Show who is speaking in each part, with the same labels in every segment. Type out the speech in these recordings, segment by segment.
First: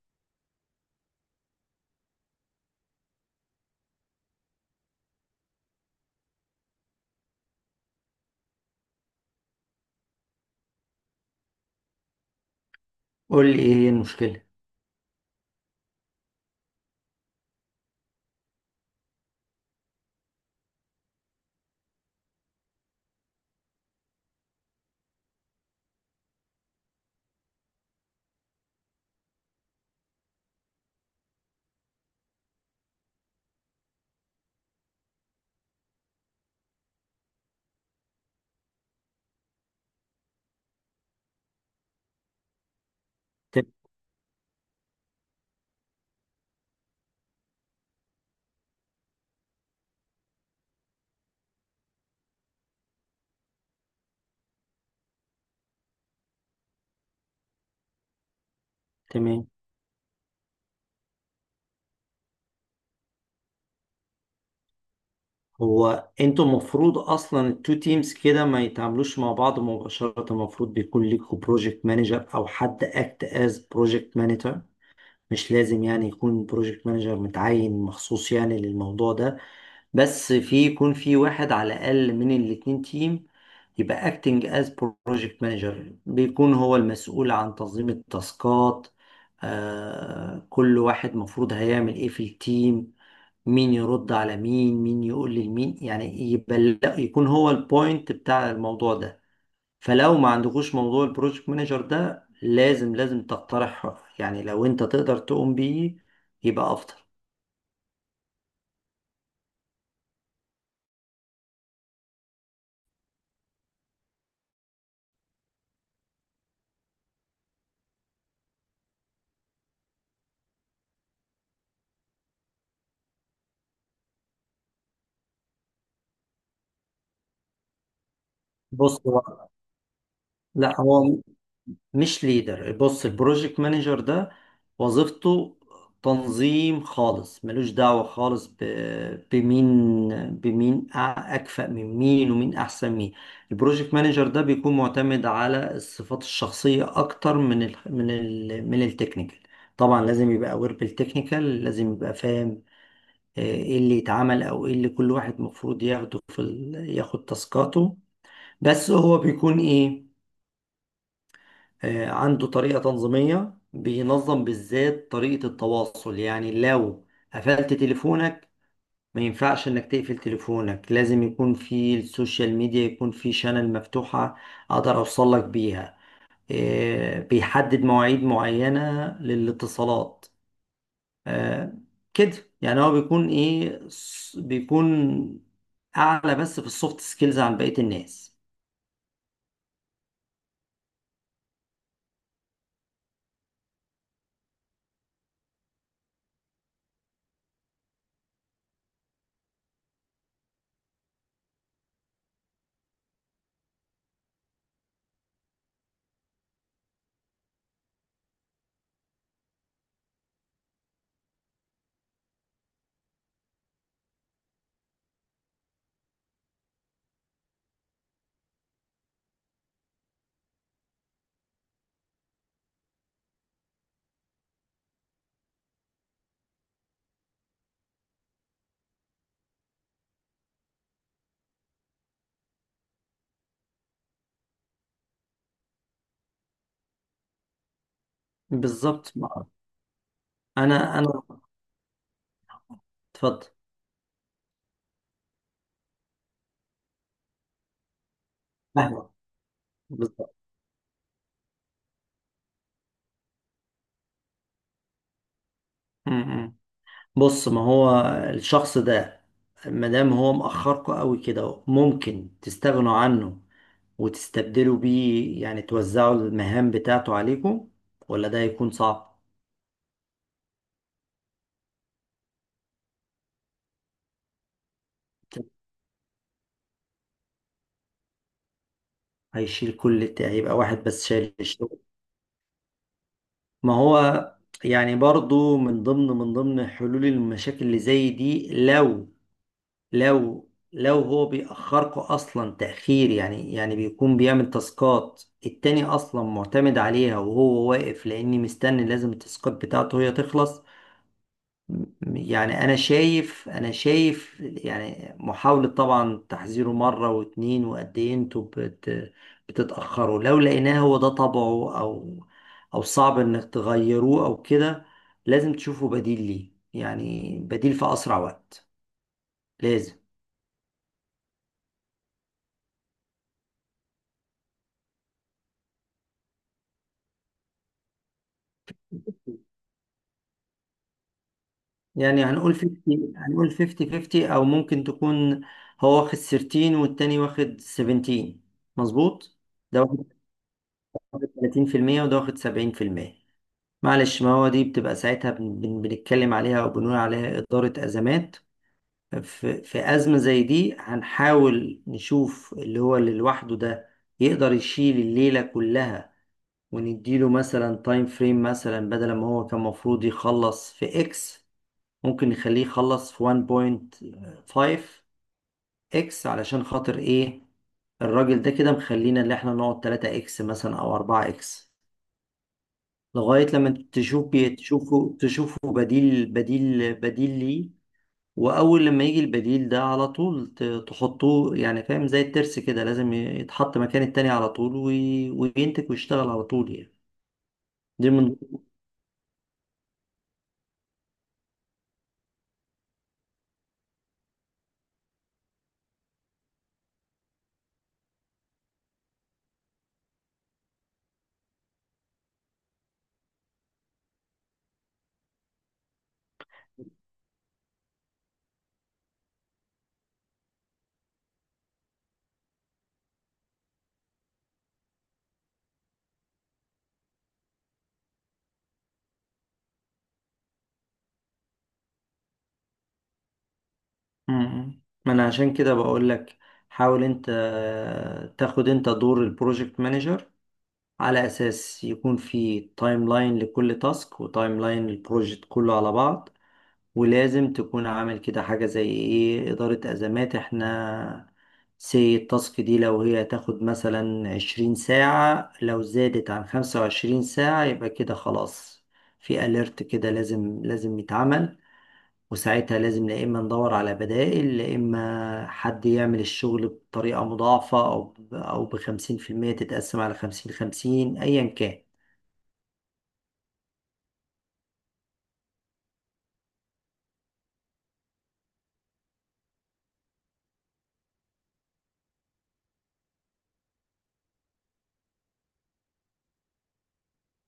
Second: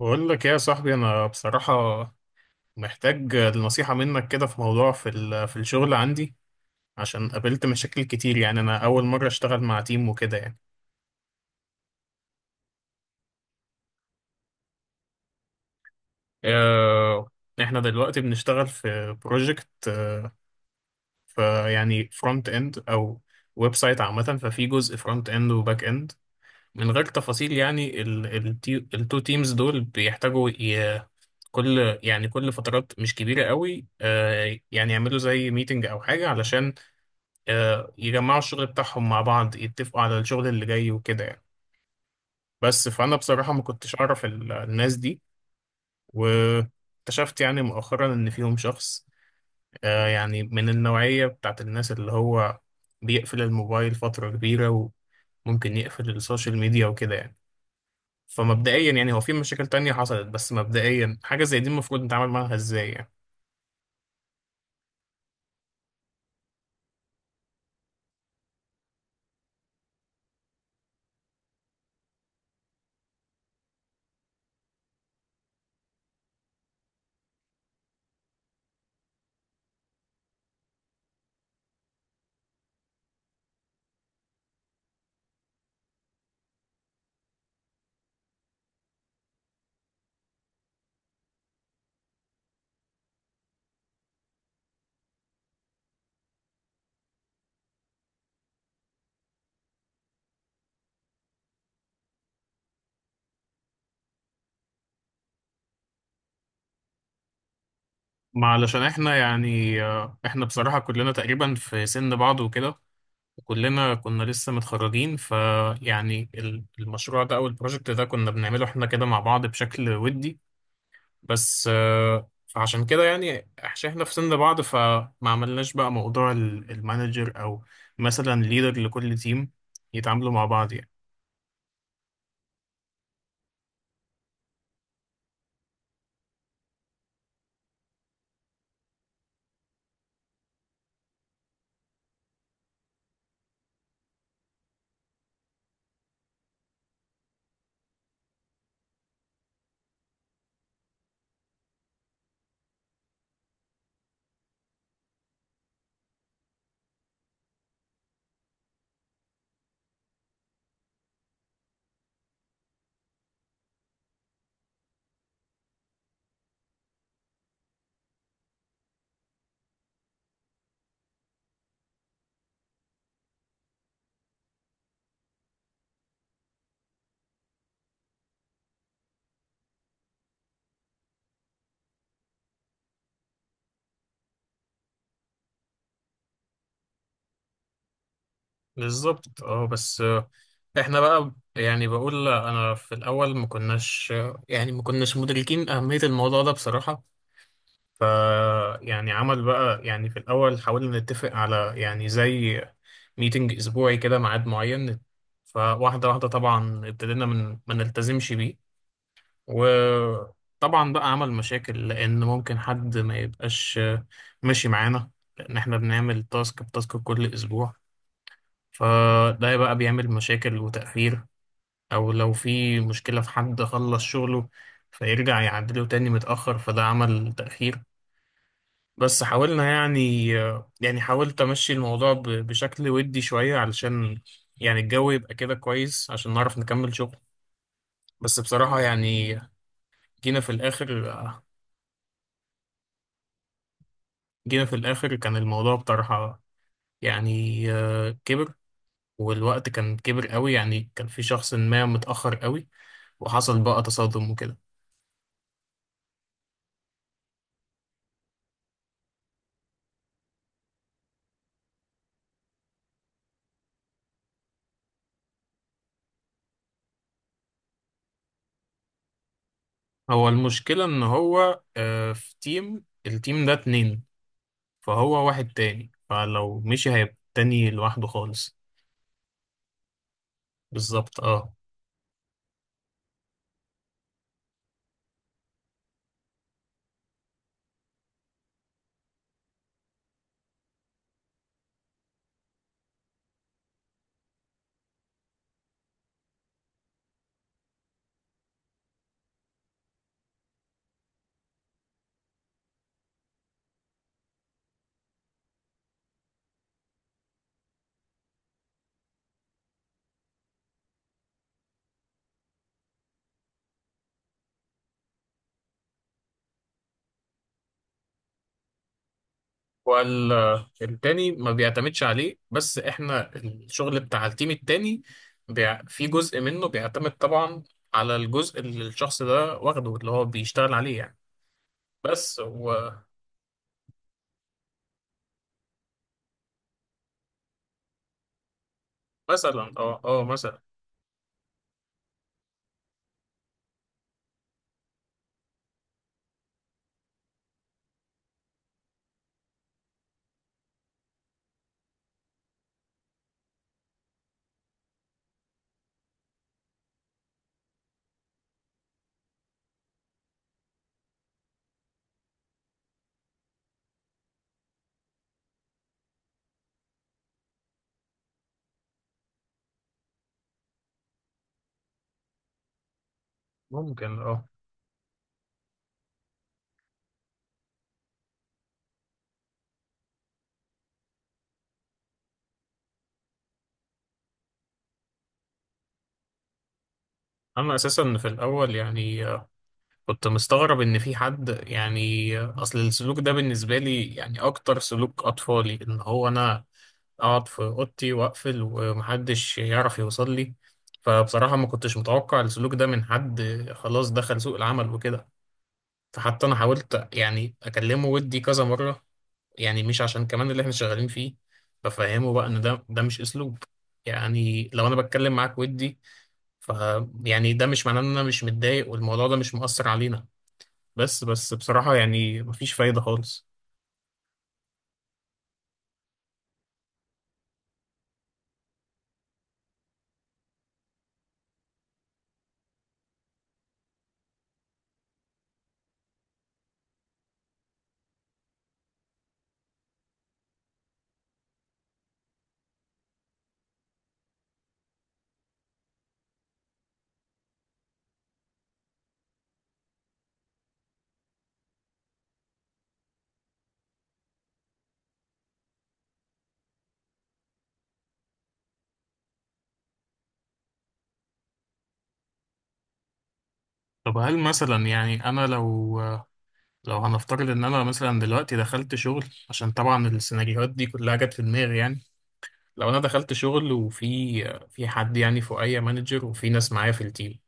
Speaker 1: بقول لك إيه يا صاحبي، انا بصراحة محتاج نصيحة منك كده في موضوع في في الشغل عندي، عشان قابلت مشاكل كتير. يعني انا اول مرة اشتغل مع تيم وكده.
Speaker 2: قول لي ايه هي المشكله؟
Speaker 1: آه، احنا دلوقتي بنشتغل في بروجكت، فيعني فرونت اند او ويب سايت عامة، ففي جزء فرونت اند وباك اند. من غير تفاصيل، يعني التو تيمز دول بيحتاجوا كل يعني كل فترات مش كبيرة قوي، يعني يعملوا زي ميتنج او حاجة، علشان يجمعوا الشغل بتاعهم مع بعض، يتفقوا على الشغل اللي جاي وكده يعني. بس فأنا بصراحة ما
Speaker 2: ت-
Speaker 1: كنتش أعرف الناس دي، واكتشفت يعني مؤخرا إن فيهم شخص، يعني من النوعية بتاعت الناس اللي هو بيقفل الموبايل فترة كبيرة، وممكن يقفل السوشيال ميديا وكده يعني. فمبدئيا يعني هو في
Speaker 2: تمام.
Speaker 1: مشاكل تانية حصلت، بس مبدئيا حاجة زي دي المفروض نتعامل معاها ازاي يعني؟
Speaker 2: هو انتوا المفروض اصلا التو تيمز كده ما يتعاملوش مع بعض مباشره، المفروض بيكون ليكوا بروجكت مانجر او حد اكت از بروجكت مانجر. مش لازم يعني يكون بروجكت مانجر متعين مخصوص يعني للموضوع ده، بس في يكون في واحد على الأقل من الاتنين تيم يبقى acting as project manager، بيكون هو المسؤول عن تنظيم التاسكات، آه كل واحد مفروض هيعمل ايه في التيم، مين يرد على مين، مين يقول لمين، يعني يبقى يكون هو البوينت بتاع الموضوع ده. فلو ما عندكوش موضوع البروجكت مانجر ده لازم لازم تقترح، يعني لو انت تقدر تقوم بيه يبقى افضل.
Speaker 1: ما علشان احنا يعني احنا بصراحة كلنا تقريبا في سن بعض وكده، كلنا كنا لسه متخرجين، فيعني المشروع ده او البروجكت ده كنا بنعمله احنا كده مع بعض بشكل ودي. بس آه، فعشان كده يعني عشان احنا في سن بعض، فما عملناش بقى موضوع المانجر، او مثلا ليدر
Speaker 2: بص
Speaker 1: لكل
Speaker 2: هو،
Speaker 1: تيم يتعاملوا مع بعض
Speaker 2: لا
Speaker 1: يعني.
Speaker 2: هو مش ليدر، بص البروجكت مانجر ده وظيفته تنظيم خالص، ملوش دعوة خالص بمين، بمين أكفأ من مين ومين أحسن مين. البروجكت مانجر ده بيكون معتمد على الصفات الشخصية أكتر من من التكنيكال. طبعا لازم يبقى أوير بالتكنيكال، لازم يبقى فاهم ايه اللي يتعمل او ايه اللي كل واحد مفروض ياخده في ياخد تاسكاته. بس هو بيكون ايه؟ عنده طريقة تنظيمية، بينظم بالذات طريقة التواصل. يعني لو قفلت تليفونك، ما ينفعش انك تقفل تليفونك، لازم يكون في السوشيال ميديا، يكون في شانل مفتوحة اقدر اوصل لك بيها. بيحدد مواعيد معينة للاتصالات. آه، كده يعني هو بيكون ايه، بيكون اعلى بس في السوفت سكيلز عن بقية الناس.
Speaker 1: بالظبط، اه. بس آه، احنا بقى يعني بقول انا في الاول ما كناش، يعني ما كناش مدركين اهمية الموضوع ده بصراحة. ف يعني عمل بقى، يعني في الأول حاولنا نتفق على يعني زي ميتنج أسبوعي كده، ميعاد معين، فواحدة واحدة طبعا ابتدينا من ما نلتزمش بيه. وطبعا بقى عمل مشاكل، لأن ممكن حد ما يبقاش ماشي معانا، لأن احنا بنعمل تاسك بتاسك كل أسبوع، فده بقى بيعمل مشاكل وتأخير. أو لو في مشكلة في حد خلص شغله فيرجع يعدله تاني متأخر، فده عمل تأخير. بس حاولنا يعني يعني حاولت امشي الموضوع بشكل ودي شوية، علشان يعني الجو يبقى كده كويس عشان نعرف نكمل شغل. بس بصراحة
Speaker 2: بالظبط.
Speaker 1: يعني جينا في الاخر
Speaker 2: انا اتفضل.
Speaker 1: جينا في الاخر كان الموضوع بطرحة، يعني كبر،
Speaker 2: أهلا.
Speaker 1: والوقت كان كبر
Speaker 2: بالظبط.
Speaker 1: قوي، يعني كان في شخص ما متأخر قوي، وحصل بقى تصادم وكده.
Speaker 2: م- م. بص، ما هو الشخص ده مادام هو مأخركوا قوي كده، ممكن تستغنوا عنه وتستبدلوا بيه، يعني توزعوا المهام بتاعته عليكم، ولا ده هيكون صعب؟
Speaker 1: هو المشكلة ان هو، في تيم، التيم ده اتنين، فهو واحد تاني، فلو مشي هيبقى تاني لوحده خالص.
Speaker 2: هيشيل كل هيبقى واحد بس
Speaker 1: بالظبط،
Speaker 2: شايل
Speaker 1: اه.
Speaker 2: الشغل. ما هو يعني برضو من ضمن حلول المشاكل اللي زي دي، لو لو هو بيأخركوا أصلا تأخير، يعني يعني بيكون بيعمل تاسكات التاني أصلا معتمد عليها وهو واقف، لأني مستني لازم التاسكات بتاعته هي تخلص. م- يعني أنا شايف، أنا شايف يعني محاولة طبعا تحذيره مرة واتنين وقد إيه أنتوا بتتأخروا، لو لقيناه هو ده طبعه، أو أو صعب إنك تغيروه أو كده، لازم تشوفوا بديل ليه، يعني بديل في أسرع وقت، لازم.
Speaker 1: والتاني ما بيعتمدش عليه، بس احنا الشغل بتاع التيم التاني في جزء منه بيعتمد طبعا على الجزء اللي الشخص ده واخده، اللي هو بيشتغل عليه يعني.
Speaker 2: يعني
Speaker 1: بس
Speaker 2: هنقول
Speaker 1: ومثلا،
Speaker 2: 50، هنقول 50 50، او ممكن تكون هو واخد 13 والتاني واخد 17، مظبوط، ده
Speaker 1: اه
Speaker 2: واخد
Speaker 1: اه مثلا،
Speaker 2: 30% وده واخد 70%. معلش، ما هو دي بتبقى ساعتها بنتكلم عليها او بنقول عليها إدارة أزمات. في أزمة زي دي هنحاول نشوف اللي هو اللي لوحده ده يقدر يشيل الليلة كلها، ونديله مثلا تايم فريم مثلا بدل ما هو كان المفروض يخلص في اكس، ممكن نخليه يخلص في 1.5 اكس. علشان خاطر ايه؟ الراجل ده كده مخلينا اللي احنا نقعد 3 اكس مثلا او 4 اكس لغاية لما
Speaker 1: ممكن
Speaker 2: تشوف
Speaker 1: اه.
Speaker 2: بي تشوفه تشوفه بديل، بديل ليه. واول لما يجي البديل ده على طول تحطوه، يعني فاهم؟ زي الترس كده، لازم يتحط مكان التاني على طول وينتج ويشتغل على طول يعني.
Speaker 1: انا
Speaker 2: دي
Speaker 1: اساسا في
Speaker 2: من
Speaker 1: الاول يعني كنت مستغرب ان في حد يعني، اصل السلوك ده بالنسبه لي يعني اكتر سلوك اطفالي، ان هو انا اقعد في اوضتي واقفل ومحدش يعرف يوصل لي. فبصراحة ما كنتش متوقع السلوك ده من حد خلاص دخل سوق العمل وكده. فحتى انا حاولت يعني اكلمه ودي كذا مرة، يعني مش عشان كمان اللي احنا شغالين فيه، بفهمه بقى ان ده مش اسلوب، يعني لو انا بتكلم معاك ودي، ف يعني ده مش معناه ان انا مش متضايق والموضوع ده مش مؤثر علينا. بس بصراحة يعني مفيش فايدة خالص.
Speaker 2: ما انا عشان كده بقول لك، حاول انت تاخد انت دور البروجكت مانجر، على أساس يكون في تايم لاين لكل تاسك وتايم لاين للبروجكت كله على بعض. ولازم تكون عامل كده حاجة زي إيه، إدارة أزمات. إحنا سي التاسك دي لو هي تاخد مثلا عشرين ساعة، لو زادت عن خمسة وعشرين ساعة يبقى كده خلاص، في أليرت كده لازم لازم يتعمل. وساعتها لازم لا اما ندور على بدائل، لا اما حد يعمل الشغل بطريقة مضاعفة او او بخمسين في المية تتقسم على خمسين خمسين، ايا كان.
Speaker 1: طب هل مثلا يعني انا لو، لو هنفترض ان انا مثلا دلوقتي دخلت شغل، عشان طبعا السيناريوهات دي كلها جت في دماغي يعني. لو انا دخلت شغل، وفي حد يعني فوقيا مانجر، وفي ناس معايا في التيم،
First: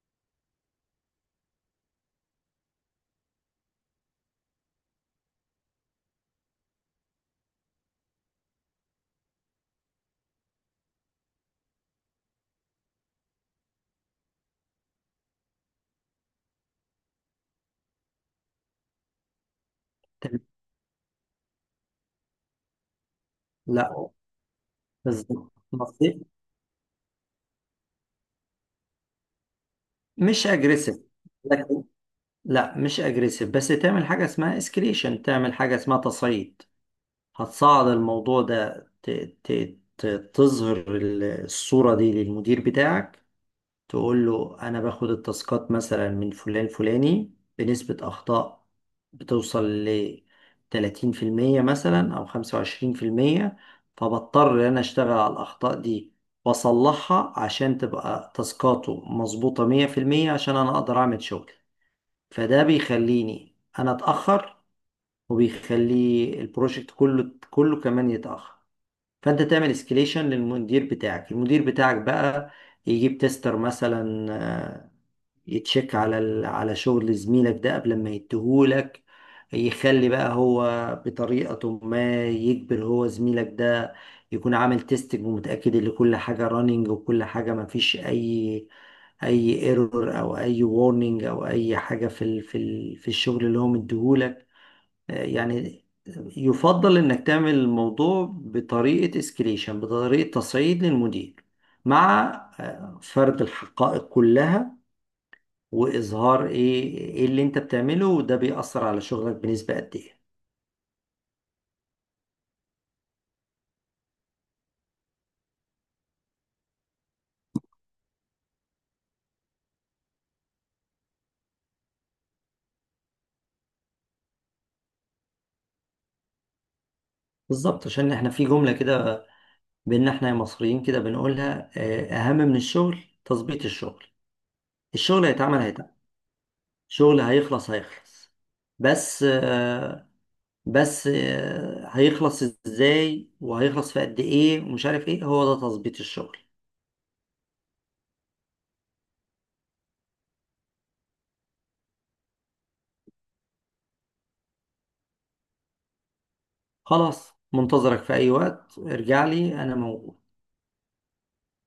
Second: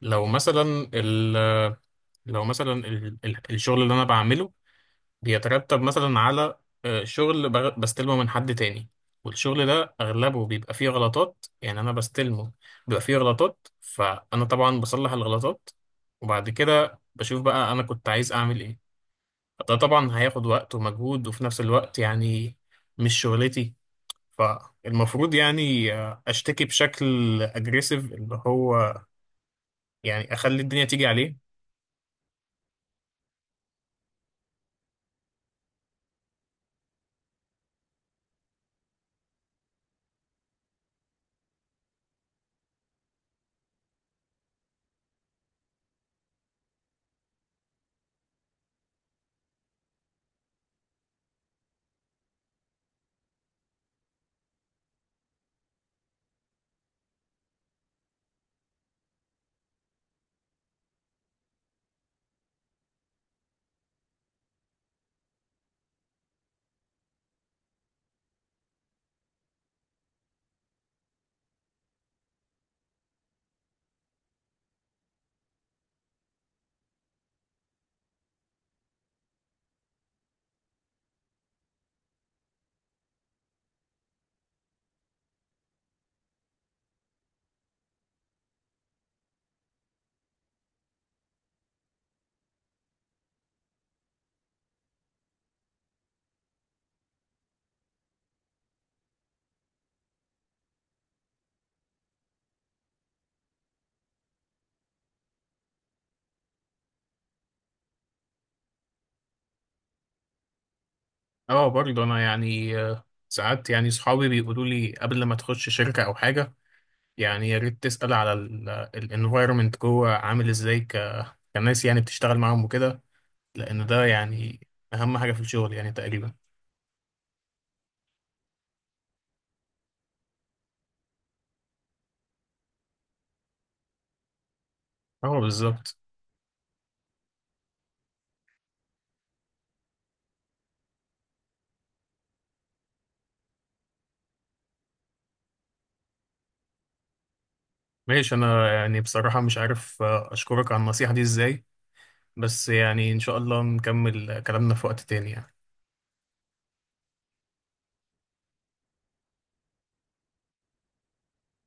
Speaker 1: لو مثلا ال لو مثلا الشغل اللي انا بعمله بيترتب مثلا على شغل بستلمه من حد تاني، والشغل ده اغلبه بيبقى فيه غلطات، يعني انا بستلمه بيبقى فيه غلطات، فانا طبعا بصلح الغلطات، وبعد كده بشوف بقى انا كنت عايز اعمل ايه. ده طبعا هياخد
Speaker 2: تمام.
Speaker 1: وقت ومجهود، وفي نفس الوقت يعني مش شغلتي.
Speaker 2: لا،
Speaker 1: فالمفروض
Speaker 2: بالظبط
Speaker 1: يعني
Speaker 2: مصرف.
Speaker 1: اشتكي بشكل اجريسيف، اللي هو يعني
Speaker 2: مش
Speaker 1: اخلي الدنيا
Speaker 2: اجريسيف
Speaker 1: تيجي عليه.
Speaker 2: لكن، لا مش اجريسيف، بس تعمل حاجة اسمها اسكليشن، تعمل حاجة اسمها تصعيد. هتصعد الموضوع ده ت... ت- تظهر الصورة دي للمدير بتاعك، تقول له انا باخد التاسكات مثلا من فلان فلاني بنسبة اخطاء بتوصل ل 30% مثلا او 25%، فبضطر ان انا اشتغل على الاخطاء دي واصلحها عشان تبقى تاسكاته مظبوطة 100%، عشان انا اقدر اعمل شغل. فده بيخليني انا اتاخر، وبيخلي البروجكت كله كمان يتاخر. فانت تعمل اسكليشن للمدير بتاعك. المدير بتاعك بقى يجيب تيستر مثلا، يتشيك على على شغل زميلك ده قبل ما يديهولك، يخلي بقى هو بطريقة ما يجبر هو زميلك ده يكون عامل تيستنج ومتأكد ان كل حاجة رانينج، وكل حاجة ما فيش اي ايرور او اي وارنينج او اي حاجة في في الشغل اللي هو مديهولك. يعني يفضل انك تعمل الموضوع بطريقة اسكليشن، بطريقة تصعيد للمدير، مع فرد الحقائق كلها، واظهار ايه ايه اللي انت بتعمله وده بيأثر على شغلك بنسبة قد ايه.
Speaker 1: اه برضه انا يعني ساعات يعني صحابي بيقولوا لي قبل ما تخش شركة او حاجة، يعني يا ريت تسأل على الانفايرمنت جوه عامل ازاي، كناس يعني بتشتغل معاهم وكده، لان ده يعني اهم حاجة في الشغل يعني تقريبا.
Speaker 2: بالظبط، عشان احنا في جملة كده بينا احنا مصريين كده بنقولها، اهم من الشغل تظبيط الشغل. الشغل
Speaker 1: اه
Speaker 2: هيتعمل هيتعمل،
Speaker 1: بالظبط.
Speaker 2: الشغل هيخلص هيخلص، بس هيخلص ازاي وهيخلص في قد ايه ومش عارف ايه، هو ده تظبيط الشغل.
Speaker 1: ماشي، انا يعني بصراحة مش عارف اشكرك على النصيحة دي ازاي، بس يعني ان شاء الله نكمل كلامنا في وقت تاني يعني.
Speaker 2: خلاص، منتظرك في اي وقت ارجع لي انا موجود.